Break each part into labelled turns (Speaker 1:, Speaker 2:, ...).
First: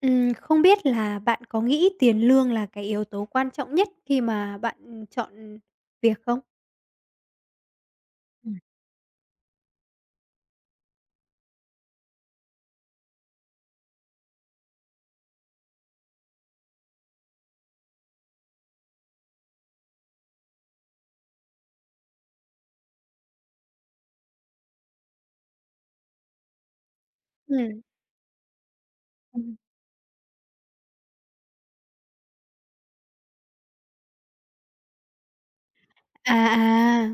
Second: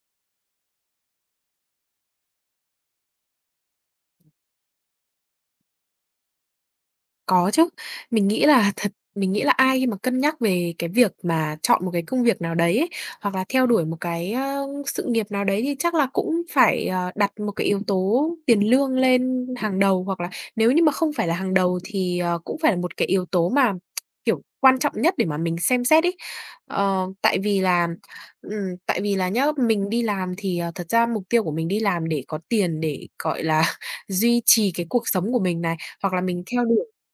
Speaker 1: Ừm, không biết là bạn có nghĩ tiền lương là cái yếu tố quan trọng nhất khi mà bạn chọn việc không?
Speaker 2: Có chứ. Mình nghĩ
Speaker 1: Ừm.
Speaker 2: là thật mình nghĩ là ai mà cân nhắc về cái việc mà chọn một cái công việc nào đấy hoặc là theo đuổi một cái, ờ, sự nghiệp nào đấy thì chắc là cũng phải, ờ, đặt một cái yếu tố tiền lương lên hàng đầu. Hoặc là nếu như mà không phải là hàng đầu thì, ờ, cũng phải là một cái yếu tố mà, kiểu, quan trọng nhất để mà mình xem xét ấy. Ờ, tại vì
Speaker 1: Ừm.
Speaker 2: là ừm, tại vì là nhé,
Speaker 1: Ừm.
Speaker 2: mình đi làm thì, ờ, thật ra mục tiêu của mình đi làm để có tiền, để, gọi là, duy trì cái cuộc sống của mình này hoặc là
Speaker 1: À,
Speaker 2: mình theo đuổi
Speaker 1: à.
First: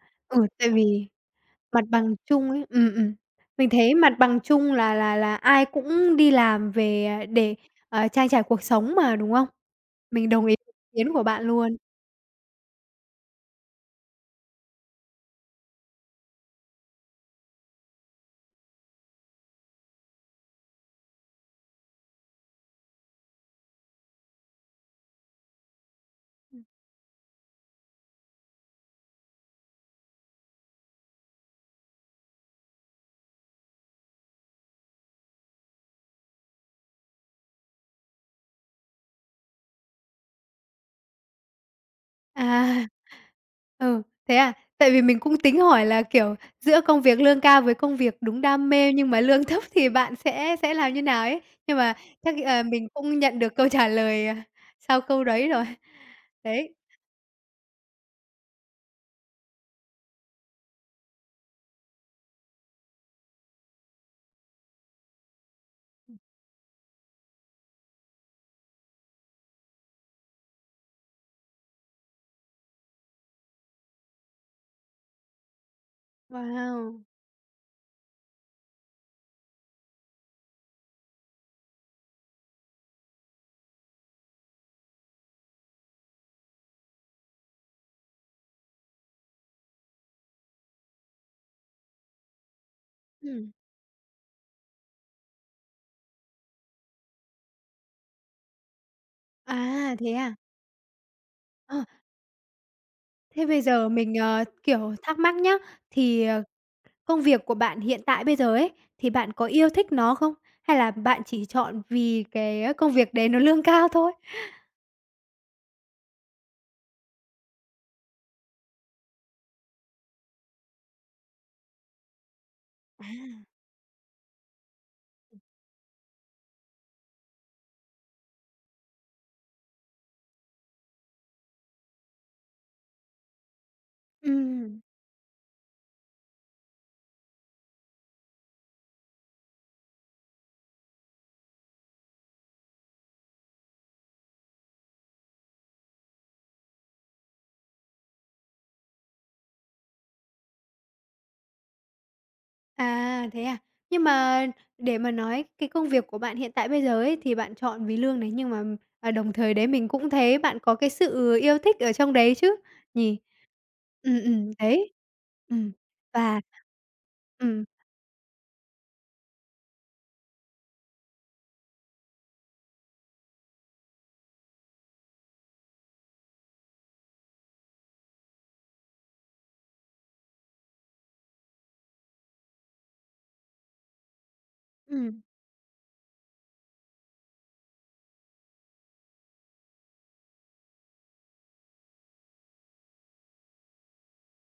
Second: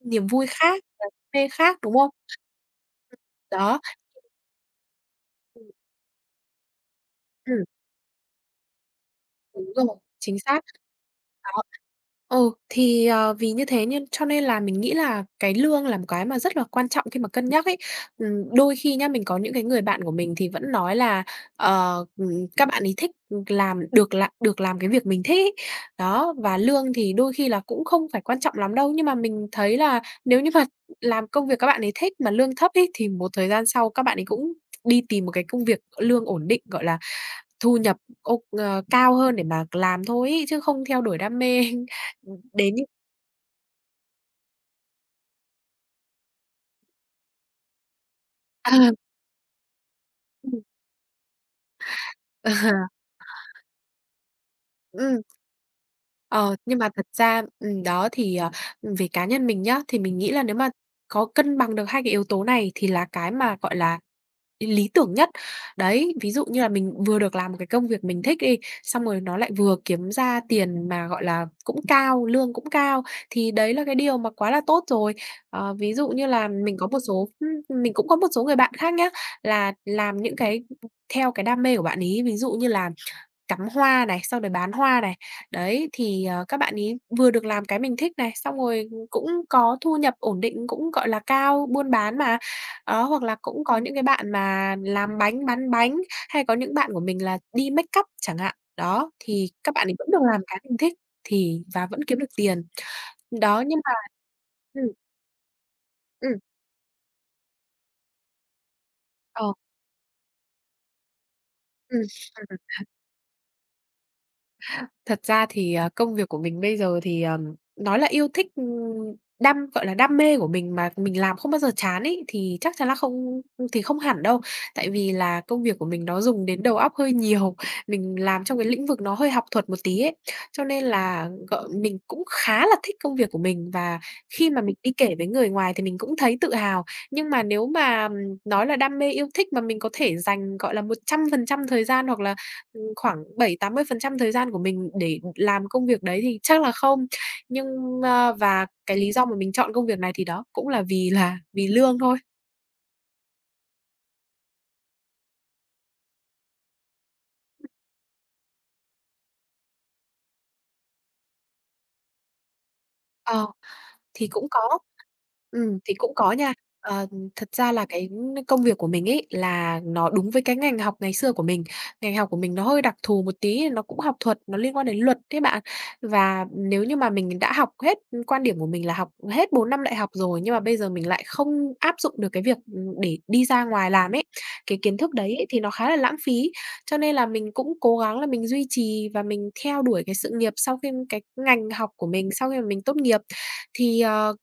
Speaker 2: niềm
Speaker 1: Ừ,
Speaker 2: vui
Speaker 1: tại
Speaker 2: khác và
Speaker 1: vì
Speaker 2: đam mê khác,
Speaker 1: mặt
Speaker 2: đúng không?
Speaker 1: bằng chung ấy ừm, ừm,
Speaker 2: Ừm.
Speaker 1: mình
Speaker 2: Đó.
Speaker 1: thấy mặt bằng chung là là là ai
Speaker 2: Ừ.
Speaker 1: cũng đi làm về để,
Speaker 2: Ừm.
Speaker 1: ờ, trang trải cuộc sống mà, đúng không?
Speaker 2: Đúng rồi,
Speaker 1: Mình
Speaker 2: chính
Speaker 1: đồng ý
Speaker 2: xác.
Speaker 1: kiến của bạn
Speaker 2: Đó,
Speaker 1: luôn.
Speaker 2: ờ, thì, ờ, vì như thế nên cho nên là mình nghĩ là cái lương là một cái mà rất là quan trọng khi mà cân nhắc ấy. Ừm, đôi khi nhé, mình có những cái người bạn của mình thì vẫn nói là, ờ, ừm, các bạn ấy thích làm được làm được làm cái việc mình thích ấy. Đó, và
Speaker 1: Ừm.
Speaker 2: lương thì đôi khi cũng không phải quan trọng lắm đâu. Nhưng mà mình thấy là nếu như mà làm công việc các bạn ấy thích mà lương thấp ấy thì một thời gian sau các bạn ấy cũng đi tìm một cái công việc lương ổn định, gọi là, thu nhập, ô ờ, cao hơn để mà làm thôi ấy, chứ không theo đuổi đam mê đến
Speaker 1: À.
Speaker 2: như
Speaker 1: Ừ, thế à? Tại vì mình cũng tính hỏi là, kiểu, giữa công việc lương cao với công việc đúng đam
Speaker 2: À.
Speaker 1: mê nhưng mà lương thấp thì bạn sẽ
Speaker 2: Ừm.
Speaker 1: sẽ làm như thế nào ấy. Nhưng mà chắc,
Speaker 2: Ờ.
Speaker 1: à, mình không nhận được câu trả lời sau
Speaker 2: Ừm.
Speaker 1: câu đấy rồi.
Speaker 2: Ờ.
Speaker 1: Đấy.
Speaker 2: Nhưng mà thật ra, ừm, đó thì, ờ, về cá nhân mình nhé, thì mình nghĩ là nếu mà có cân bằng được hai cái yếu tố này thì là cái mà, gọi là, ý lý tưởng nhất. Đấy,
Speaker 1: Ừm.
Speaker 2: ví dụ như là mình vừa được làm một cái công việc mình thích đi, xong rồi nó lại vừa kiếm ra tiền mà, gọi là, cũng cao lương cũng cao, thì đấy là cái điều mà quá là tốt rồi. Ờ, ví dụ như là mình có một
Speaker 1: Wow!
Speaker 2: số mình cũng có một số người bạn khác nhé, là làm những cái theo cái đam mê của bạn ấy, ví dụ như là cắm hoa này, xong rồi bán hoa này. Đấy thì, ờ, các bạn ấy vừa được làm cái mình thích này, xong rồi cũng có thu nhập ổn định, cũng, gọi là, cao, buôn bán mà, đó. Hoặc là
Speaker 1: Ừm.
Speaker 2: cũng có những cái bạn mà làm bánh, bán bánh, hay có những bạn của mình là đi makeup chẳng hạn. Đó, thì các bạn ấy
Speaker 1: À,
Speaker 2: vẫn
Speaker 1: thế
Speaker 2: được
Speaker 1: à?
Speaker 2: làm cái mình thích thì
Speaker 1: Ờ.
Speaker 2: và vẫn kiếm được tiền.
Speaker 1: Thế bây
Speaker 2: Đó, nhưng
Speaker 1: giờ
Speaker 2: mà,
Speaker 1: mình, ờ,
Speaker 2: ừm.
Speaker 1: kiểu, thắc mắc nhá, thì,
Speaker 2: Ừm.
Speaker 1: ờ, công việc của bạn hiện tại bây giờ ấy, thì bạn có
Speaker 2: Ờ.
Speaker 1: yêu thích nó không? Hay là bạn chỉ chọn
Speaker 2: Ừm.
Speaker 1: vì cái công việc đấy nó lương cao thôi?
Speaker 2: Thật ra thì, ờ, công việc của mình bây giờ thì, ờ, nói là yêu thích, ừm, đam gọi là, đam mê của mình mà mình làm không bao giờ chán ấy thì chắc chắn là
Speaker 1: À.
Speaker 2: không thì không hẳn đâu. Tại vì là công việc của mình nó dùng đến đầu óc hơi nhiều, mình làm trong cái lĩnh vực nó hơi học thuật một tí ấy. Cho nên là g mình cũng khá là thích công việc của mình và khi mà mình
Speaker 1: Ừm.
Speaker 2: đi kể với người ngoài thì mình cũng thấy tự hào. Nhưng mà nếu mà nói là đam mê, yêu thích mà mình có thể dành, gọi là, 100% thời gian hoặc là, ờ, khoảng 7, 80% thời gian của mình để làm công việc đấy thì chắc là không. Nhưng ơ, và cái lý do mà mình chọn công việc này thì đó cũng là vì là vì lương thôi.
Speaker 1: À, thế à? Nhưng mà để mà nói cái công việc của bạn hiện tại bây giờ ấy, thì bạn chọn vì lương này, nhưng mà, ờ, đồng thời đấy mình cũng thấy bạn có cái sự yêu thích ở trong đấy chứ nhỉ?
Speaker 2: Ờ,
Speaker 1: Ừm,
Speaker 2: thì cũng
Speaker 1: ừm,
Speaker 2: có,
Speaker 1: đấy, ừm,
Speaker 2: ừm, thì cũng có
Speaker 1: và
Speaker 2: nha. Ờ, ưm, thật
Speaker 1: ừm.
Speaker 2: ra là cái công việc của mình ấy, là nó đúng với cái ngành học ngày xưa của mình. Ngành học của mình nó hơi đặc thù một tí, nó cũng học thuật, nó liên quan đến luật đấy bạn. Và nếu như mà mình đã học hết quan điểm của mình là học hết 4 năm đại học rồi, nhưng mà bây giờ mình lại không áp dụng được cái việc, ừm, để đi ra ngoài làm ấy, cái kiến thức
Speaker 1: Ừm.
Speaker 2: đấy ấy, thì nó khá là lãng phí. Cho nên là mình cũng cố gắng là mình duy trì, và mình theo đuổi cái sự nghiệp sau khiêm cái ngành học của mình sau khi mà mình tốt nghiệp. Thì, ờ,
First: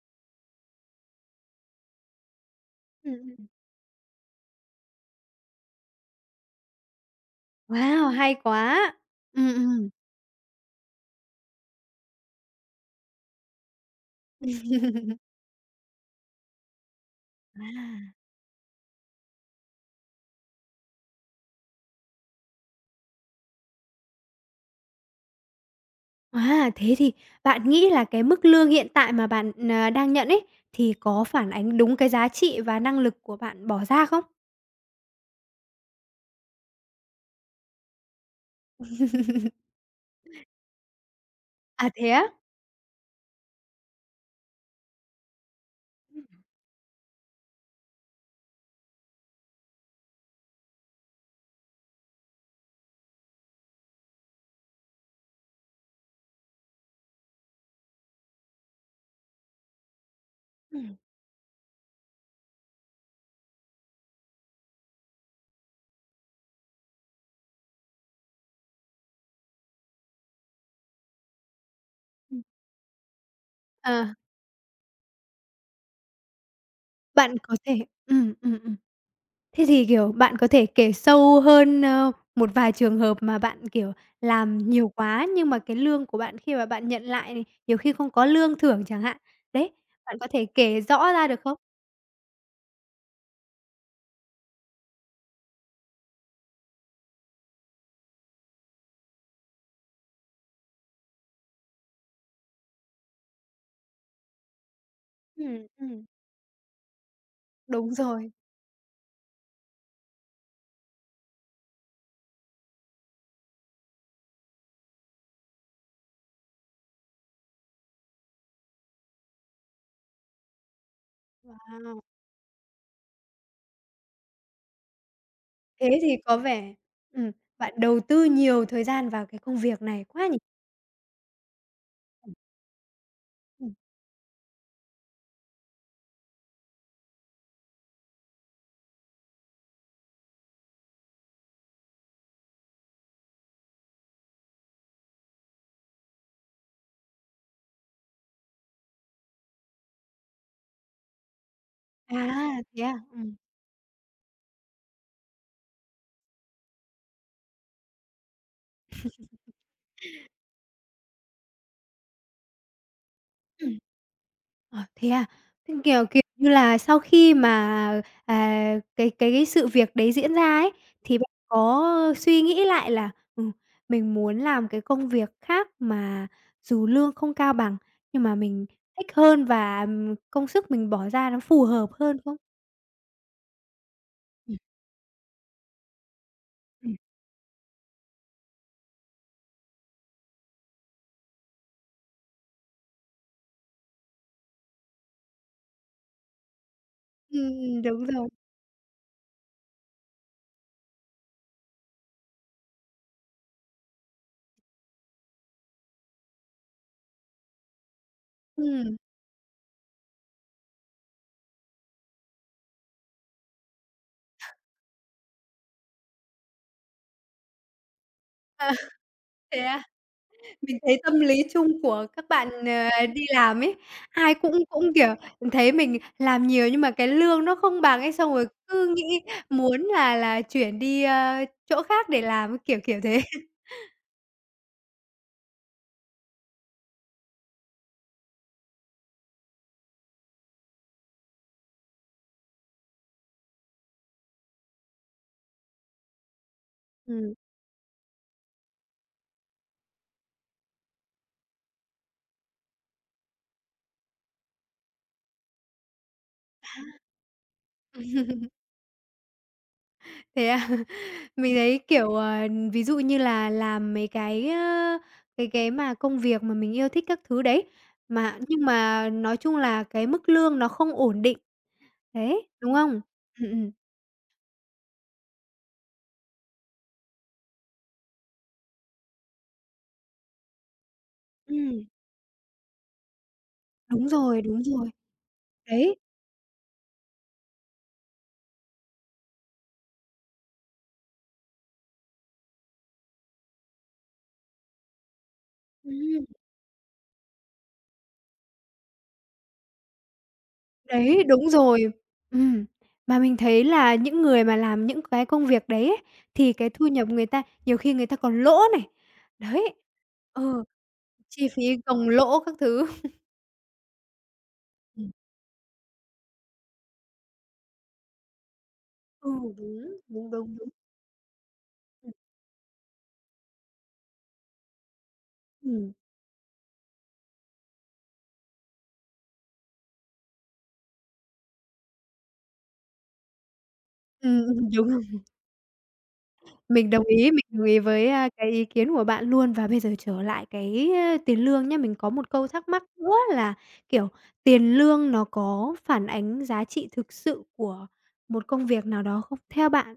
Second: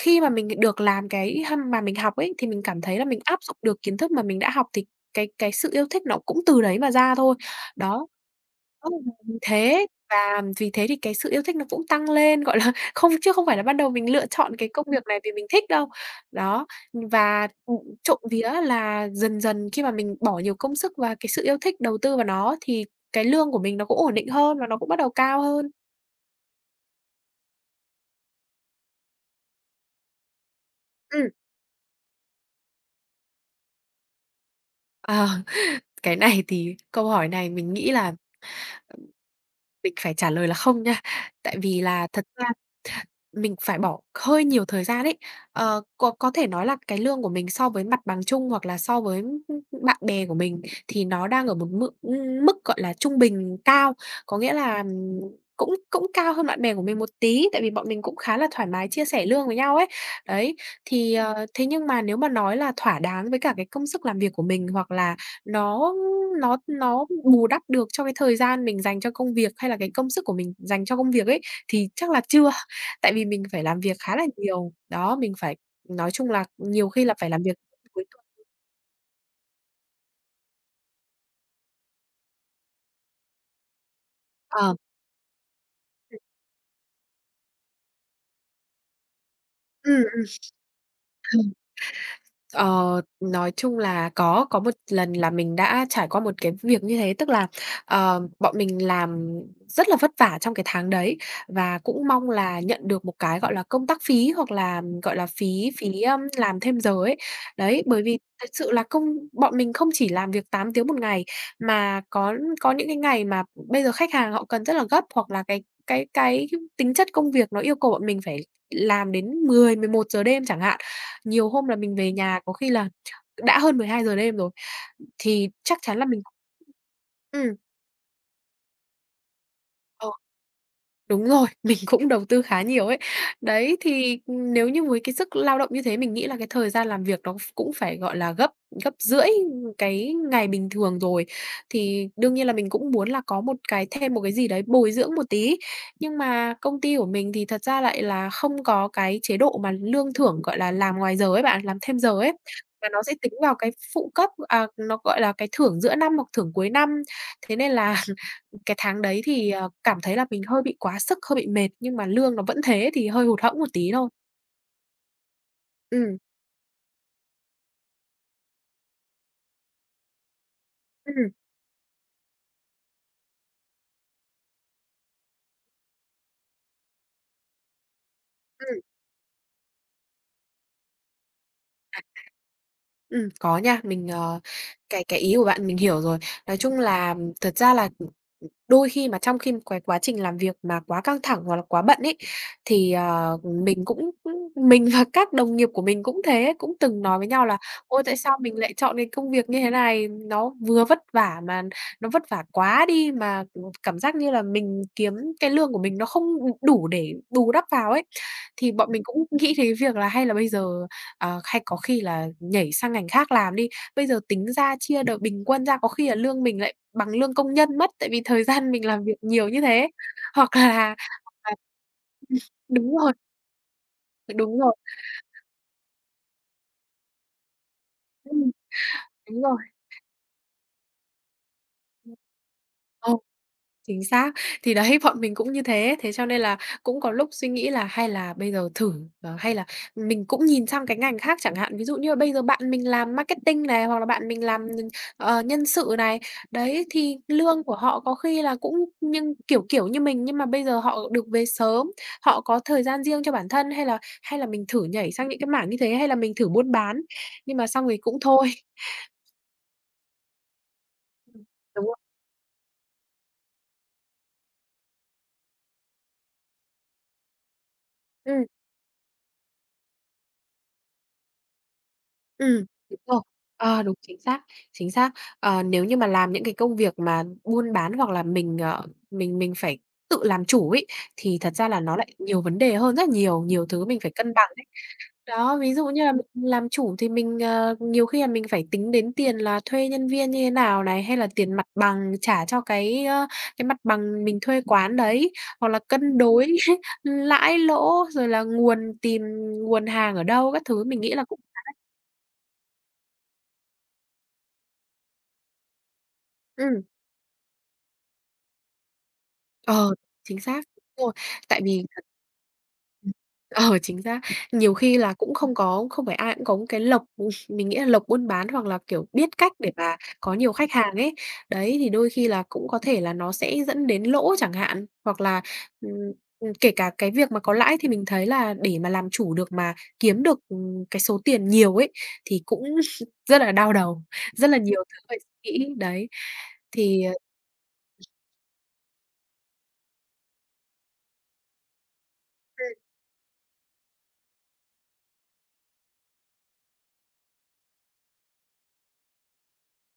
Speaker 2: khi mà mình được làm cái ha mà mình học ấy, thì mình cảm thấy là
Speaker 1: Ừm,
Speaker 2: mình áp
Speaker 1: ừm.
Speaker 2: dụng được kiến thức mà mình đã học thì cái cái sự yêu thích nó cũng từ đấy mà ra thôi. Đó,
Speaker 1: Wow, hay quá!
Speaker 2: [unintelligible]
Speaker 1: Ừm,
Speaker 2: thế
Speaker 1: ừm.
Speaker 2: và vì thế thì cái sự yêu thích nó cũng tăng lên, gọi là, không chứ không phải là bắt đầu mình lựa chọn cái công việc này vì mình thích đâu. Đó, ưm, và, ừm,
Speaker 1: À.
Speaker 2: trộm vía là dần dần khi mà mình bỏ nhiều công sức và cái sự yêu thích đầu tư vào nó, thì cái lương của mình nó cũng ổn định hơn và nó cũng bắt đầu cao hơn.
Speaker 1: Wow, thế thì bạn nghĩ là cái mức lương hiện tại mà bạn, à, đang nhận ấy, thì có
Speaker 2: Ừm.
Speaker 1: phản ánh đúng cái giá trị và năng lực của bạn bỏ ra không?
Speaker 2: Ờ, cái này thì, câu hỏi này mình nghĩ là mình phải trả lời là "không" nha. Tại vì
Speaker 1: À,
Speaker 2: là
Speaker 1: thế á?
Speaker 2: thật ra mình phải bỏ hơi nhiều thời gian ấy. Ờ, có có thể nói là cái lương của mình so với mặt bằng chung hoặc là so với, ừm, ừm, bạn bè của mình thì nó đang ở một mự ưm, mức, gọi là, trung bình cao, có nghĩa là, ừm, cũng cũng cao hơn bạn bè của mình một tí, tại vì bọn mình cũng khá là thoải mái chia sẻ lương với nhau ấy. Đấy,
Speaker 1: Ừm.
Speaker 2: thì, ờ, thế nhưng mà nếu mà nói là thỏa đáng với cả cái công sức làm việc của mình hoặc là nó nó nó bù đắp được cho cái thời gian mình dành cho công việc, hay là cái công sức của mình dành cho công việc ấy, thì chắc là
Speaker 1: Ừm.
Speaker 2: chưa. Tại vì mình phải làm việc
Speaker 1: Ờ.
Speaker 2: khá là nhiều. Đó. Mình phải nói chung là nhiều khi là phải
Speaker 1: Bạn
Speaker 2: làm việc
Speaker 1: có thể
Speaker 2: mấy
Speaker 1: ừm,
Speaker 2: tuần.
Speaker 1: ừm, ừm. Thế thì, kiểu, bạn có thể kể sâu hơn, ơ, một vài trường hợp mà bạn, kiểu, làm
Speaker 2: Ờ.
Speaker 1: nhiều quá nhưng mà cái lương của bạn khi mà bạn nhận lại, nhiều khi không có lương thưởng chẳng hạn. Đấy,
Speaker 2: Ừm,
Speaker 1: bạn
Speaker 2: ừm.
Speaker 1: có thể kể rõ ra được
Speaker 2: Không.
Speaker 1: không?
Speaker 2: Ờ, nói chung là có, có một lần là mình đã trải qua một cái việc như thế, tức là, ờ, bọn mình làm rất là vất vả trong cái tháng đấy và cũng mong là nhận được một cái, gọi là, công tác phí, hoặc là, gọi là,
Speaker 1: Ừm.
Speaker 2: phí phí,
Speaker 1: Ừm.
Speaker 2: ơm, làm thêm giờ ấy. Đấy,
Speaker 1: Đúng
Speaker 2: bởi vì
Speaker 1: rồi.
Speaker 2: thật sự là công bọn mình không chỉ làm việc 8 tiếng 1 ngày mà có có những cái ngày mà bây giờ khách hàng họ cần rất là gấp hoặc là cái cái cái tính chất công việc nó yêu cầu bọn mình phải làm đến 10:00, 11:00 đêm chẳng hạn. Nhiều hôm là mình
Speaker 1: Wow.
Speaker 2: về nhà có khi là ch đã hơn 12:00 đêm rồi thì chắc
Speaker 1: Thế
Speaker 2: chắn là
Speaker 1: thì
Speaker 2: mình
Speaker 1: có vẻ ừm,
Speaker 2: ừm.
Speaker 1: bạn đầu tư nhiều thời gian vào cái công việc này
Speaker 2: Ờ.
Speaker 1: quá nhỉ?
Speaker 2: Đúng rồi, mình cũng đầu tư khá nhiều ấy.
Speaker 1: Ừm.
Speaker 2: Đấy, thì, ừm, nếu như với cái sức lao động như thế mình nghĩ là cái thời gian làm việc nó ph cũng phải, gọi là, gấp gấp rưỡi, ừm, cái ngày bình thường rồi thì đương nhiên là mình cũng muốn là có một cái thêm một cái gì đấy bồi dưỡng một tí. Nhưng mà công ty của mình thì thật ra lại là không có cái chế độ mà lương thưởng, gọi là, làm ngoài giờ ấy bạn, làm thêm giờ ấy,
Speaker 1: À, thế
Speaker 2: mà
Speaker 1: à?
Speaker 2: nó sẽ tính
Speaker 1: Ừm.
Speaker 2: vào cái phụ cấp, à, nó, gọi là, cái thưởng giữa năm hoặc thưởng cuối năm. Thế nên là cái tháng đấy thì, ờ, cảm thấy là mình hơi bị quá sức, hơi bị mệt, nhưng mà lương nó vẫn thế thì hơi hụt hẫng một
Speaker 1: Ừm.
Speaker 2: tí thôi.
Speaker 1: Ờ, thế à. Ừm, kiểu,
Speaker 2: Ừm.
Speaker 1: kiểu như là, sau khi mà, à, cái cái sự việc đấy diễn ra ấy, thì
Speaker 2: Ừm.
Speaker 1: bạn có suy nghĩ lại là "Ừ, mình muốn làm cái công việc khác mà dù lương không cao bằng, nhưng mà mình
Speaker 2: Ừm.
Speaker 1: thích hơn và, ừm, công sức mình bỏ ra nó phù hợp hơn." không?
Speaker 2: Ừm, có nha, mình, ờ,
Speaker 1: Ừm.
Speaker 2: cái cái ý của bạn mình hiểu rồi. Nói chung
Speaker 1: Ừm.
Speaker 2: là, thật ra là, đôi khi mà trong khi cái quá trình làm việc mà quá căng thẳng hoặc là quá bận ấy thì, ờ, mình cũng, ưm, mình và các đồng nghiệp của mình cũng thế, cũng từng nói với
Speaker 1: Ừm,
Speaker 2: nhau là
Speaker 1: ừm,
Speaker 2: "Ôi,
Speaker 1: đúng
Speaker 2: tại
Speaker 1: rồi.
Speaker 2: sao mình lại chọn cái công việc như thế này, nó vừa vất vả mà nó vất vả quá đi mà, ừm, cảm giác như là mình kiếm cái lương của mình nó không, ừm, đủ để bù đắp vào ấy." Thì bọn
Speaker 1: Ừm.
Speaker 2: mình cũng nghĩ thế việc là hay là bây giờ, à, hay có khi là nhảy sang ngành khác làm đi, bây giờ tính ra chia đợt bình quân ra có khi là lương mình lại bằng lương công nhân mất tại vì thời gian
Speaker 1: Ờ.
Speaker 2: mình làm việc nhiều
Speaker 1: Thế
Speaker 2: như
Speaker 1: à?
Speaker 2: thế. Hoặc
Speaker 1: Mình
Speaker 2: là hoặc
Speaker 1: thấy tâm lý
Speaker 2: là
Speaker 1: chung của các bạn,
Speaker 2: đúng
Speaker 1: ờ,
Speaker 2: rồi.
Speaker 1: đi làm ấy, ai cũng
Speaker 2: Đúng rồi.
Speaker 1: cũng, kiểu, mình thấy mình làm nhiều nhưng mà cái lương nó không bằng ấy, xong rồi
Speaker 2: Ừm.
Speaker 1: cứ nghĩ
Speaker 2: Đúng rồi.
Speaker 1: muốn là là chuyển đi, a, chỗ khác để làm. Kiểu, kiểu
Speaker 2: Ờ.
Speaker 1: thế.
Speaker 2: Chính xác. Thì đấy, bọn mình cũng như thế. Thế cho nên là cũng có lúc suy nghĩ là hay là bây giờ thử, ờ, hay là mình cũng nhìn sang cái ngành khác chẳng hạn, ví dụ như là bây giờ bạn mình làm marketing này, hoặc là bạn mình làm, ờ, nhân sự này, đấy thì
Speaker 1: Ừm.
Speaker 2: lương của họ có khi là cũng nhưng kiểu, kiểu, như mình, nhưng mà bây giờ họ được về sớm, họ có thời gian riêng cho bản thân hay là hay là mình thử nhảy sang những cái mảng như thế hay là mình thử buôn bán, nhưng mà xong thì cũng thôi.
Speaker 1: Thế à? Mình thấy,
Speaker 2: Đúng rồi.
Speaker 1: kiểu, ờ, ví dụ như là làm mấy cái, ơ, cái cái mà công việc mà mình yêu thích các thứ đấy, mà
Speaker 2: Ừm.
Speaker 1: nhưng mà nói chung là cái mức lương nó không ổn định. Đấy,
Speaker 2: Ừm,
Speaker 1: đúng không?
Speaker 2: rồi,
Speaker 1: Ừm, ừm.
Speaker 2: ờ, đúng, chính xác, chính xác. Ờ, nếu như mà làm những cái công việc mà buôn bán hoặc là mình, ờ, mình mình phải tự làm chủ ấy thì thật ra là
Speaker 1: Ừm.
Speaker 2: nó lại nhiều vấn đề hơn rất là nhiều, nhiều thứ mình
Speaker 1: Đúng
Speaker 2: phải cân
Speaker 1: rồi,
Speaker 2: bằng
Speaker 1: đúng
Speaker 2: đấy.
Speaker 1: rồi,
Speaker 2: Đó, ví dụ
Speaker 1: đấy.
Speaker 2: như là mình làm chủ thì mình, ờ, nhiều khi là mình phải tính đến tiền là thuê nhân viên như thế nào này, hay là tiền mặt bằng trả cho cái, ơ, cái mặt bằng mình thuê quán đấy, hoặc là cân
Speaker 1: Ừm.
Speaker 2: đối hết lãi lỗ, rồi là nguồn tìm nguồn hàng ở đâu, các thứ mình nghĩ là
Speaker 1: Đấy,
Speaker 2: cung
Speaker 1: đúng
Speaker 2: khá đấy.
Speaker 1: rồi, ừm. Mà mình thấy là những người mà làm những cái công việc đấy ấy, thì cái
Speaker 2: Ừm.
Speaker 1: thu nhập người ta nhiều khi người ta còn lỗ này, đấy,
Speaker 2: Ờ, chính
Speaker 1: ờ,
Speaker 2: xác rồi,
Speaker 1: chi
Speaker 2: tại
Speaker 1: phí
Speaker 2: vì
Speaker 1: gồng lỗ các thứ.
Speaker 2: ờ, chính xác. Nhiều khi
Speaker 1: Ừm.
Speaker 2: là cũng không có không phải ai cũng có một cái lộc, mình nghĩ là lộc buôn bán hoặc là, kiểu,
Speaker 1: Ừ,
Speaker 2: biết cách để
Speaker 1: đúng,
Speaker 2: mà
Speaker 1: đúng,
Speaker 2: có nhiều
Speaker 1: đúng, đúng.
Speaker 2: khách hàng ấy. Đấy, thì đôi khi là cũng có thể là nó sẽ dẫn đến lỗ chẳng hạn. Hoặc là, ừm,
Speaker 1: Ừm.
Speaker 2: ừm, kể cả cái việc mà có lãi thì mình thấy là để mà làm chủ được, mà kiếm được, ừm, cái số tiền nhiều ấy thì cũng rất là đau đầu, rất là
Speaker 1: Ừm,
Speaker 2: nhiều thứ
Speaker 1: đúng.
Speaker 2: phải nghĩ. Đấy,
Speaker 1: Mình
Speaker 2: thì,
Speaker 1: đồng
Speaker 2: ờ
Speaker 1: ý, mình đồng ý với, a, cái ý kiến của bạn luôn và bây giờ trở lại cái, a, tiền lương nhá, mình có một câu thắc
Speaker 2: Ừm.
Speaker 1: mắc nữa là, kiểu, tiền lương nó có phản ánh giá trị thực sự của một công việc nào đó không, theo bạn?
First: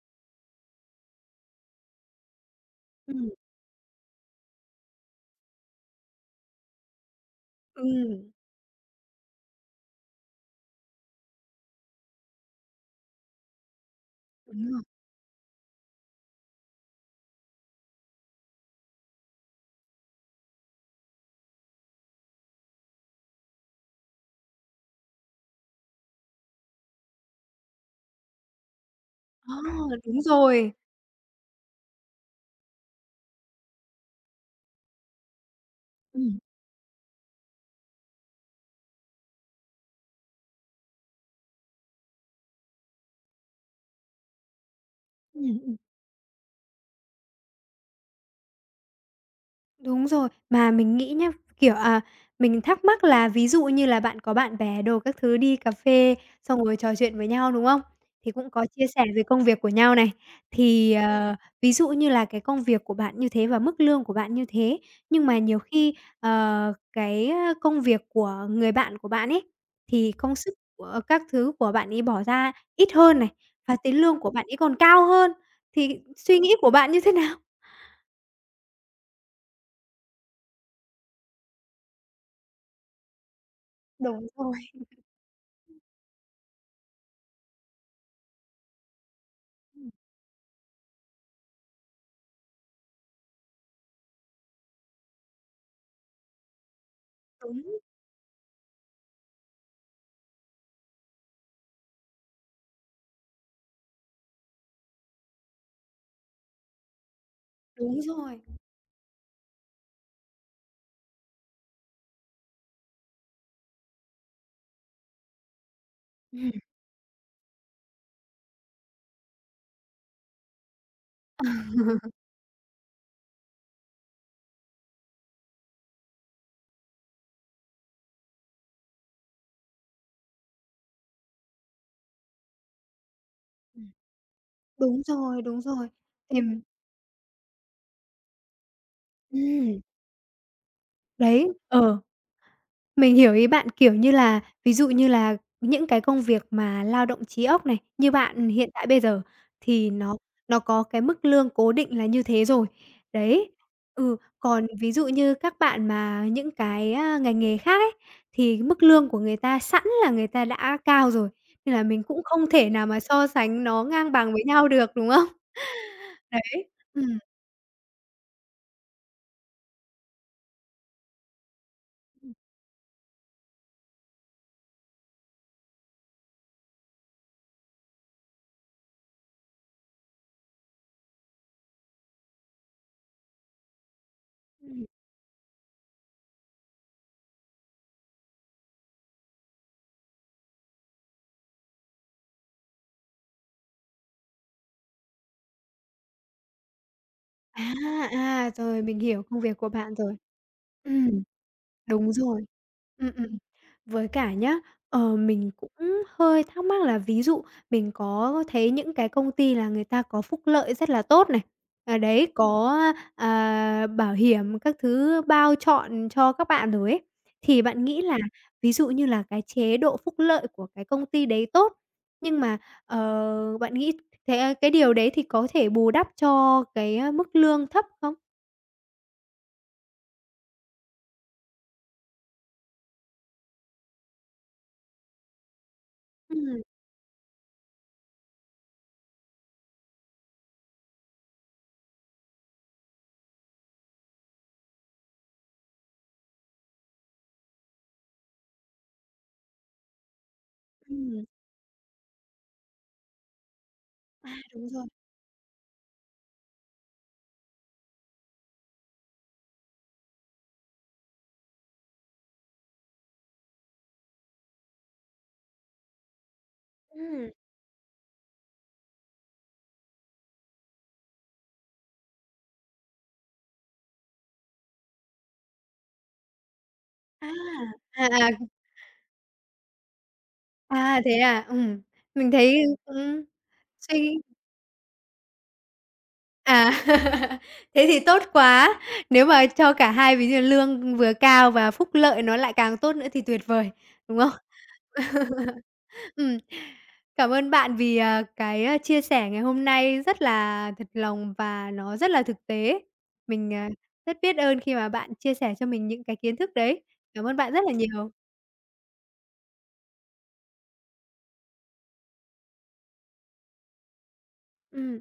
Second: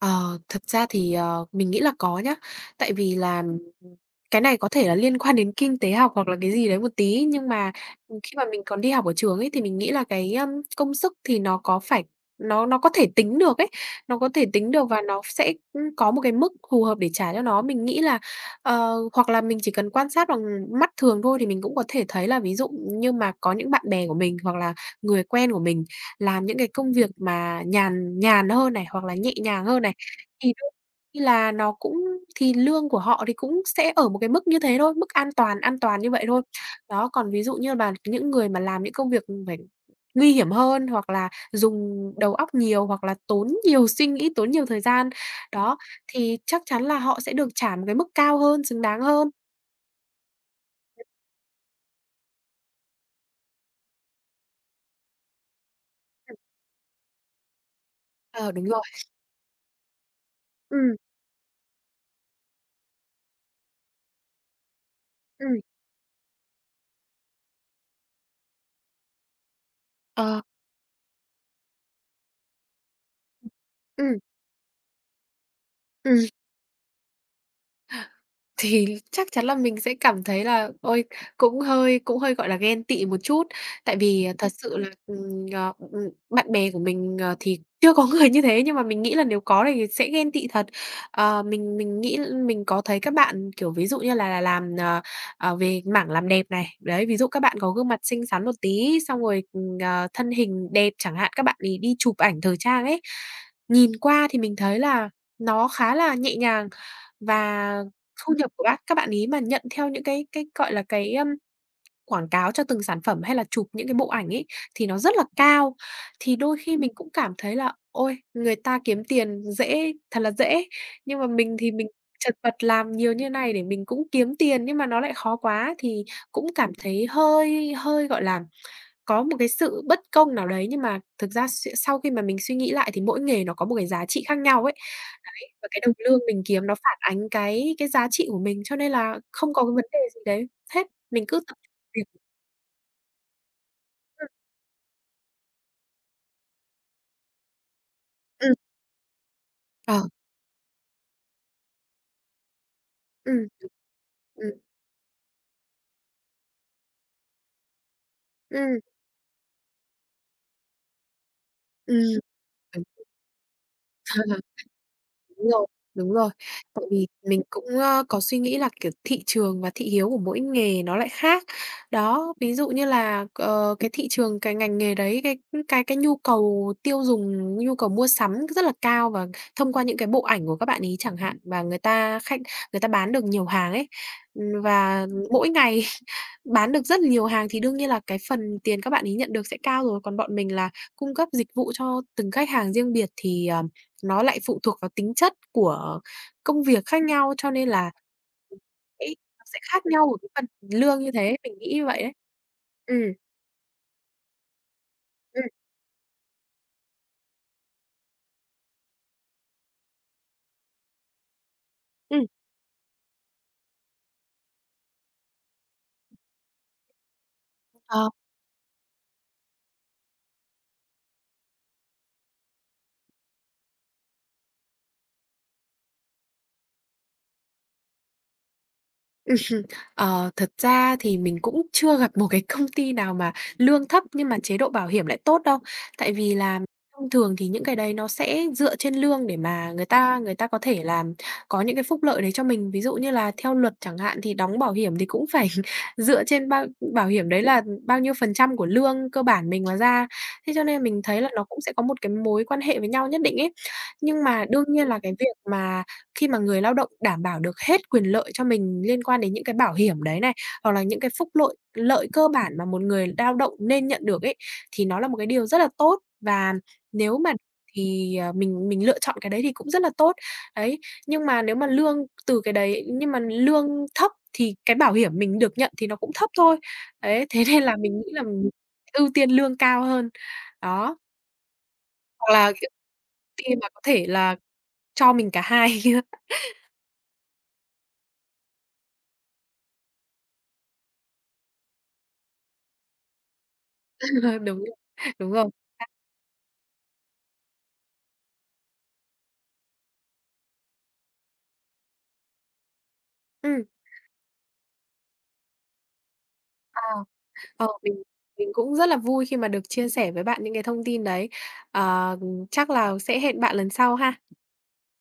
Speaker 2: Ờ, thực ra thì, ờ, mình nghĩ là có nhá. Tại vì
Speaker 1: Ừm.
Speaker 2: là, ừm, cái này có thể là liên quan đến kinh tế học hoặc là cái gì đấy một tí. Nhưng mà
Speaker 1: Ừm.
Speaker 2: khi mà mình còn đi học ở trường ấy thì mình nghĩ là cái, ơ, công sức thì nó có phải nó nó có thể tính được ấy, nó có thể tính
Speaker 1: Đúng rồi.
Speaker 2: được và nó sẽ, ưm, có một cái mức phù hợp để trả cho nó. Mình nghĩ là, ờ, hoặc là mình chỉ cần quan sát bằng mắt thường thôi thì mình cũng có thể thấy là, ví dụ như mà có những bạn bè của mình hoặc là người quen của mình làm những cái công việc mà nhàn nhàn hơn này hoặc là nhẹ
Speaker 1: Ồ.
Speaker 2: nhàng hơn này,
Speaker 1: Đúng
Speaker 2: thì đương
Speaker 1: rồi.
Speaker 2: là nó cũng thì lương của họ thì cũng sẽ ở một cái mức như thế thôi, mức an toàn, an toàn như vậy
Speaker 1: Ừm.
Speaker 2: thôi, đó. Còn ví dụ như bàn những người mà làm những công việc phải nguy hiểm hơn hoặc là dùng đầu óc nhiều hoặc là tốn nhiều suy nghĩ, tốn nhiều thời gian.
Speaker 1: Ừm, ừm.
Speaker 2: Đó, thì chắc chắn là họ sẽ được trả một cái mức cao hơn, xứng đáng hơn.
Speaker 1: Đúng rồi. Mà mình nghĩ nhá, kiểu, à, mình thắc mắc là ví dụ như là bạn có bạn bè đồ các thứ đi cà phê,
Speaker 2: Ừm.
Speaker 1: xong ngồi trò chuyện với nhau, đúng không? Thì cũng
Speaker 2: Ờ, đúng
Speaker 1: có
Speaker 2: rồi.
Speaker 1: chia sẻ về công việc của nhau này. Thì,
Speaker 2: Ừm.
Speaker 1: ờ, ví dụ như là cái công việc của bạn như thế và mức lương của bạn như thế, nhưng mà nhiều
Speaker 2: Ừm.
Speaker 1: khi, ờ, cái, ơ, công việc của người bạn của bạn ấy thì công
Speaker 2: Ờ.
Speaker 1: sức của các thứ của bạn ấy bỏ ra ít hơn này, và tiền
Speaker 2: Ừm.
Speaker 1: lương của bạn ấy còn cao hơn, thì
Speaker 2: Ừm.
Speaker 1: suy nghĩ của bạn như thế nào?
Speaker 2: Thì chắc chắn là mình sẽ cảm thấy là ôi, cũng hơi cũng hơi, gọi là, ghen tị một chút. Tại
Speaker 1: Đúng
Speaker 2: vì thật
Speaker 1: rồi.
Speaker 2: sự là, ừm, ờ, ừm, ừm, bạn bè của mình, ờ, thì chưa có người như thế. Nhưng mà mình nghĩ là nếu có thì
Speaker 1: Ừm.
Speaker 2: sẽ ghen tị thật. Ờ, mình mình nghĩ mình có thấy các bạn, kiểu, ví dụ như là là làm, ờ, ờ, về mảng làm đẹp này. Đấy, ví dụ các bạn có
Speaker 1: Đúng.
Speaker 2: gương mặt xinh xắn một tí, xong rồi, ờ, thân hình đẹp chẳng hạn, các bạn ấy đi chụp ảnh thời trang ấy. Nhìn qua thì mình thấy là nó khá là nhẹ nhàng và
Speaker 1: Đúng
Speaker 2: thu
Speaker 1: rồi.
Speaker 2: nhập của bác các bạn ý mà nhận theo những cái cái, gọi là, cái, ưm, quảng cáo cho từng sản phẩm hay là chụp những cái bộ ảnh ấy thì nó rất là cao. Thì
Speaker 1: Ừm.
Speaker 2: đôi khi mình cũng cảm thấy là ôi, người ta kiếm tiền dễ thật là dễ. Nhưng mà
Speaker 1: Ừ.
Speaker 2: mình thì mình chật vật làm nhiều như này để mình cũng kiếm tiền, nhưng mà nó lại khó quá thì cũng cảm thấy hơi hơi, gọi là, có một cái sự bất công nào đấy. Nhưng mà thực ra s sau khi mà mình suy nghĩ lại thì mỗi nghề nó có một cái
Speaker 1: Ừm.
Speaker 2: giá trị khác nhau ấy.
Speaker 1: Đúng rồi,
Speaker 2: Đấy,
Speaker 1: đúng
Speaker 2: và cái
Speaker 1: rồi,
Speaker 2: đồng lương
Speaker 1: thì
Speaker 2: mình kiếm nó phản ánh cái cái giá trị của mình, cho nên là không có cái
Speaker 1: Ừm.
Speaker 2: vấn đề gì đấy, hết. Mình cứ
Speaker 1: Đấy,
Speaker 2: tập
Speaker 1: ờ.
Speaker 2: việc
Speaker 1: Mình hiểu ý bạn, kiểu như
Speaker 2: Ừm.
Speaker 1: là, ví dụ như là những cái công việc mà lao động trí óc này, như bạn
Speaker 2: Ừm.
Speaker 1: hiện tại bây giờ thì
Speaker 2: Ờ.
Speaker 1: nó nó có cái mức lương cố định là như thế rồi.
Speaker 2: Ừm,
Speaker 1: Đấy, ừ,
Speaker 2: ừm.
Speaker 1: còn ví dụ như các bạn mà những cái, a, ngành nghề khác ấy thì
Speaker 2: Ừm.
Speaker 1: mức lương của người ta sẵn là người ta đã cao rồi, nên là mình
Speaker 2: Ừm.
Speaker 1: cũng không thể nào mà so sánh nó ngang
Speaker 2: Ờ.
Speaker 1: bằng với nhau được, đúng không?
Speaker 2: Đúng rồi, đúng rồi.
Speaker 1: Đấy,
Speaker 2: Tại vì
Speaker 1: ừm.
Speaker 2: mình cũng, ơ, có suy nghĩ là, kiểu, thị trường và thị hiếu của mỗi nghề nó lại khác. Đó,
Speaker 1: Ừm.
Speaker 2: ví dụ như là, ờ, cái thị trường, cái ngành nghề đấy, cái cái cái nhu cầu tiêu dùng, nhu cầu mua sắm rất là cao. Và thông qua những cái bộ ảnh của các bạn ấy chẳng hạn, và người ta khách, người ta bán được nhiều hàng ấy. Ừm,
Speaker 1: Ừm.
Speaker 2: và mỗi ngày bán được rất nhiều hàng thì đương nhiên là cái phần tiền các bạn ấy nhận được sẽ cao rồi. Còn bọn mình là cung cấp dịch vụ cho từng khách hàng riêng biệt thì, ờ, nó lại phụ thuộc vào tính chất của công việc khác nhau, cho nên
Speaker 1: À,
Speaker 2: là
Speaker 1: à, rồi
Speaker 2: [unintelligible]
Speaker 1: mình hiểu công
Speaker 2: nó
Speaker 1: việc
Speaker 2: sẽ
Speaker 1: của
Speaker 2: khác
Speaker 1: bạn
Speaker 2: nhau ở
Speaker 1: rồi.
Speaker 2: cái phần lương như
Speaker 1: Ừm,
Speaker 2: thế, mình nghĩ như vậy đấy.
Speaker 1: đúng rồi.
Speaker 2: Ừm.
Speaker 1: Ừm, ừm, với cả nhá, ờ,
Speaker 2: Ừm.
Speaker 1: mình cũng hơi thắc mắc là ví dụ mình có thấy những cái công ty là người ta có phúc lợi rất là tốt này. À,
Speaker 2: Ừm.
Speaker 1: đấy, có, a, à, bảo hiểm các thứ bao trọn cho các bạn rồi ấy, thì bạn nghĩ
Speaker 2: Ờ.
Speaker 1: là, ví dụ như là cái chế độ phúc lợi của cái công ty đấy tốt, nhưng mà, ờ, bạn nghĩ thế cái điều đấy thì có thể bù đắp cho cái, a, mức lương thấp không?
Speaker 2: Ờ, thật ra thì mình cũng chưa gặp một cái công ty nào mà lương thấp nhưng mà chế độ bảo hiểm lại tốt đâu. Tại vì là
Speaker 1: Ừm.
Speaker 2: thông thường thì những cái đấy nó sẽ dựa trên lương để mà người ta người ta có thể là có những cái phúc lợi đấy cho mình. Ví dụ như là theo luật chẳng hạn, thì đóng bảo hiểm thì cũng phải dựa trên bao bảo hiểm đấy là bao nhiêu phần trăm của lương cơ bản mình mà ra. Thế cho nên mình thấy
Speaker 1: Ừm.
Speaker 2: là nó cũng sẽ có một cái mối quan hệ với nhau nhất định ấy. Nhưng
Speaker 1: À,
Speaker 2: mà đương
Speaker 1: đúng rồi.
Speaker 2: nhiên là cái việc mà khi mà người lao động đảm bảo được hết quyền lợi cho mình liên quan đến những cái bảo hiểm đấy này, hoặc là những cái phúc lội lợi cơ bản mà một người lao động nên nhận được ấy, thì nó là một cái điều rất là tốt. Và nếu
Speaker 1: Ừm.
Speaker 2: mà thì, ờ, mình mình lựa chọn cái đấy thì cũng rất là tốt, đấy. Nhưng mà nếu mà lương từ cái đấy nhưng mà lương thấp thì cái bảo hiểm mình được nhận thì nó cũng thấp thôi, ấy.
Speaker 1: A!
Speaker 2: Thế nên là mình
Speaker 1: À,
Speaker 2: nghĩ là
Speaker 1: à, ừm.
Speaker 2: ưu tiên lương cao hơn, đó.
Speaker 1: À, thế à? Ừm, mình
Speaker 2: Hoặc là,
Speaker 1: thấy,
Speaker 2: kiểu
Speaker 1: ừm,
Speaker 2: ty mà có thể
Speaker 1: suy.
Speaker 2: là cho mình cả hai.
Speaker 1: À. Thế thì tốt quá. Nếu mà cho cả hai ví dụ lương vừa cao và phúc lợi nó lại càng tốt nữa thì tuyệt vời, đúng không?
Speaker 2: Đúng rồi, đúng rồi xác.
Speaker 1: Ừm. Cảm ơn bạn vì, ờ, cái, a, chia sẻ ngày hôm nay rất là thật lòng và nó rất là thực tế. Mình,
Speaker 2: Ừm.
Speaker 1: à, rất biết ơn khi mà bạn chia sẻ cho mình những cái kiến thức
Speaker 2: À.
Speaker 1: đấy. Cảm ơn bạn rất
Speaker 2: Ờ,
Speaker 1: là
Speaker 2: mình
Speaker 1: nhiều.
Speaker 2: mình cũng rất là vui khi mà được chia sẻ với bạn những cái thông tin đấy. Ờ, ừm, chắc là sẽ hẹn bạn lần sau ha.
Speaker 1: Ừm.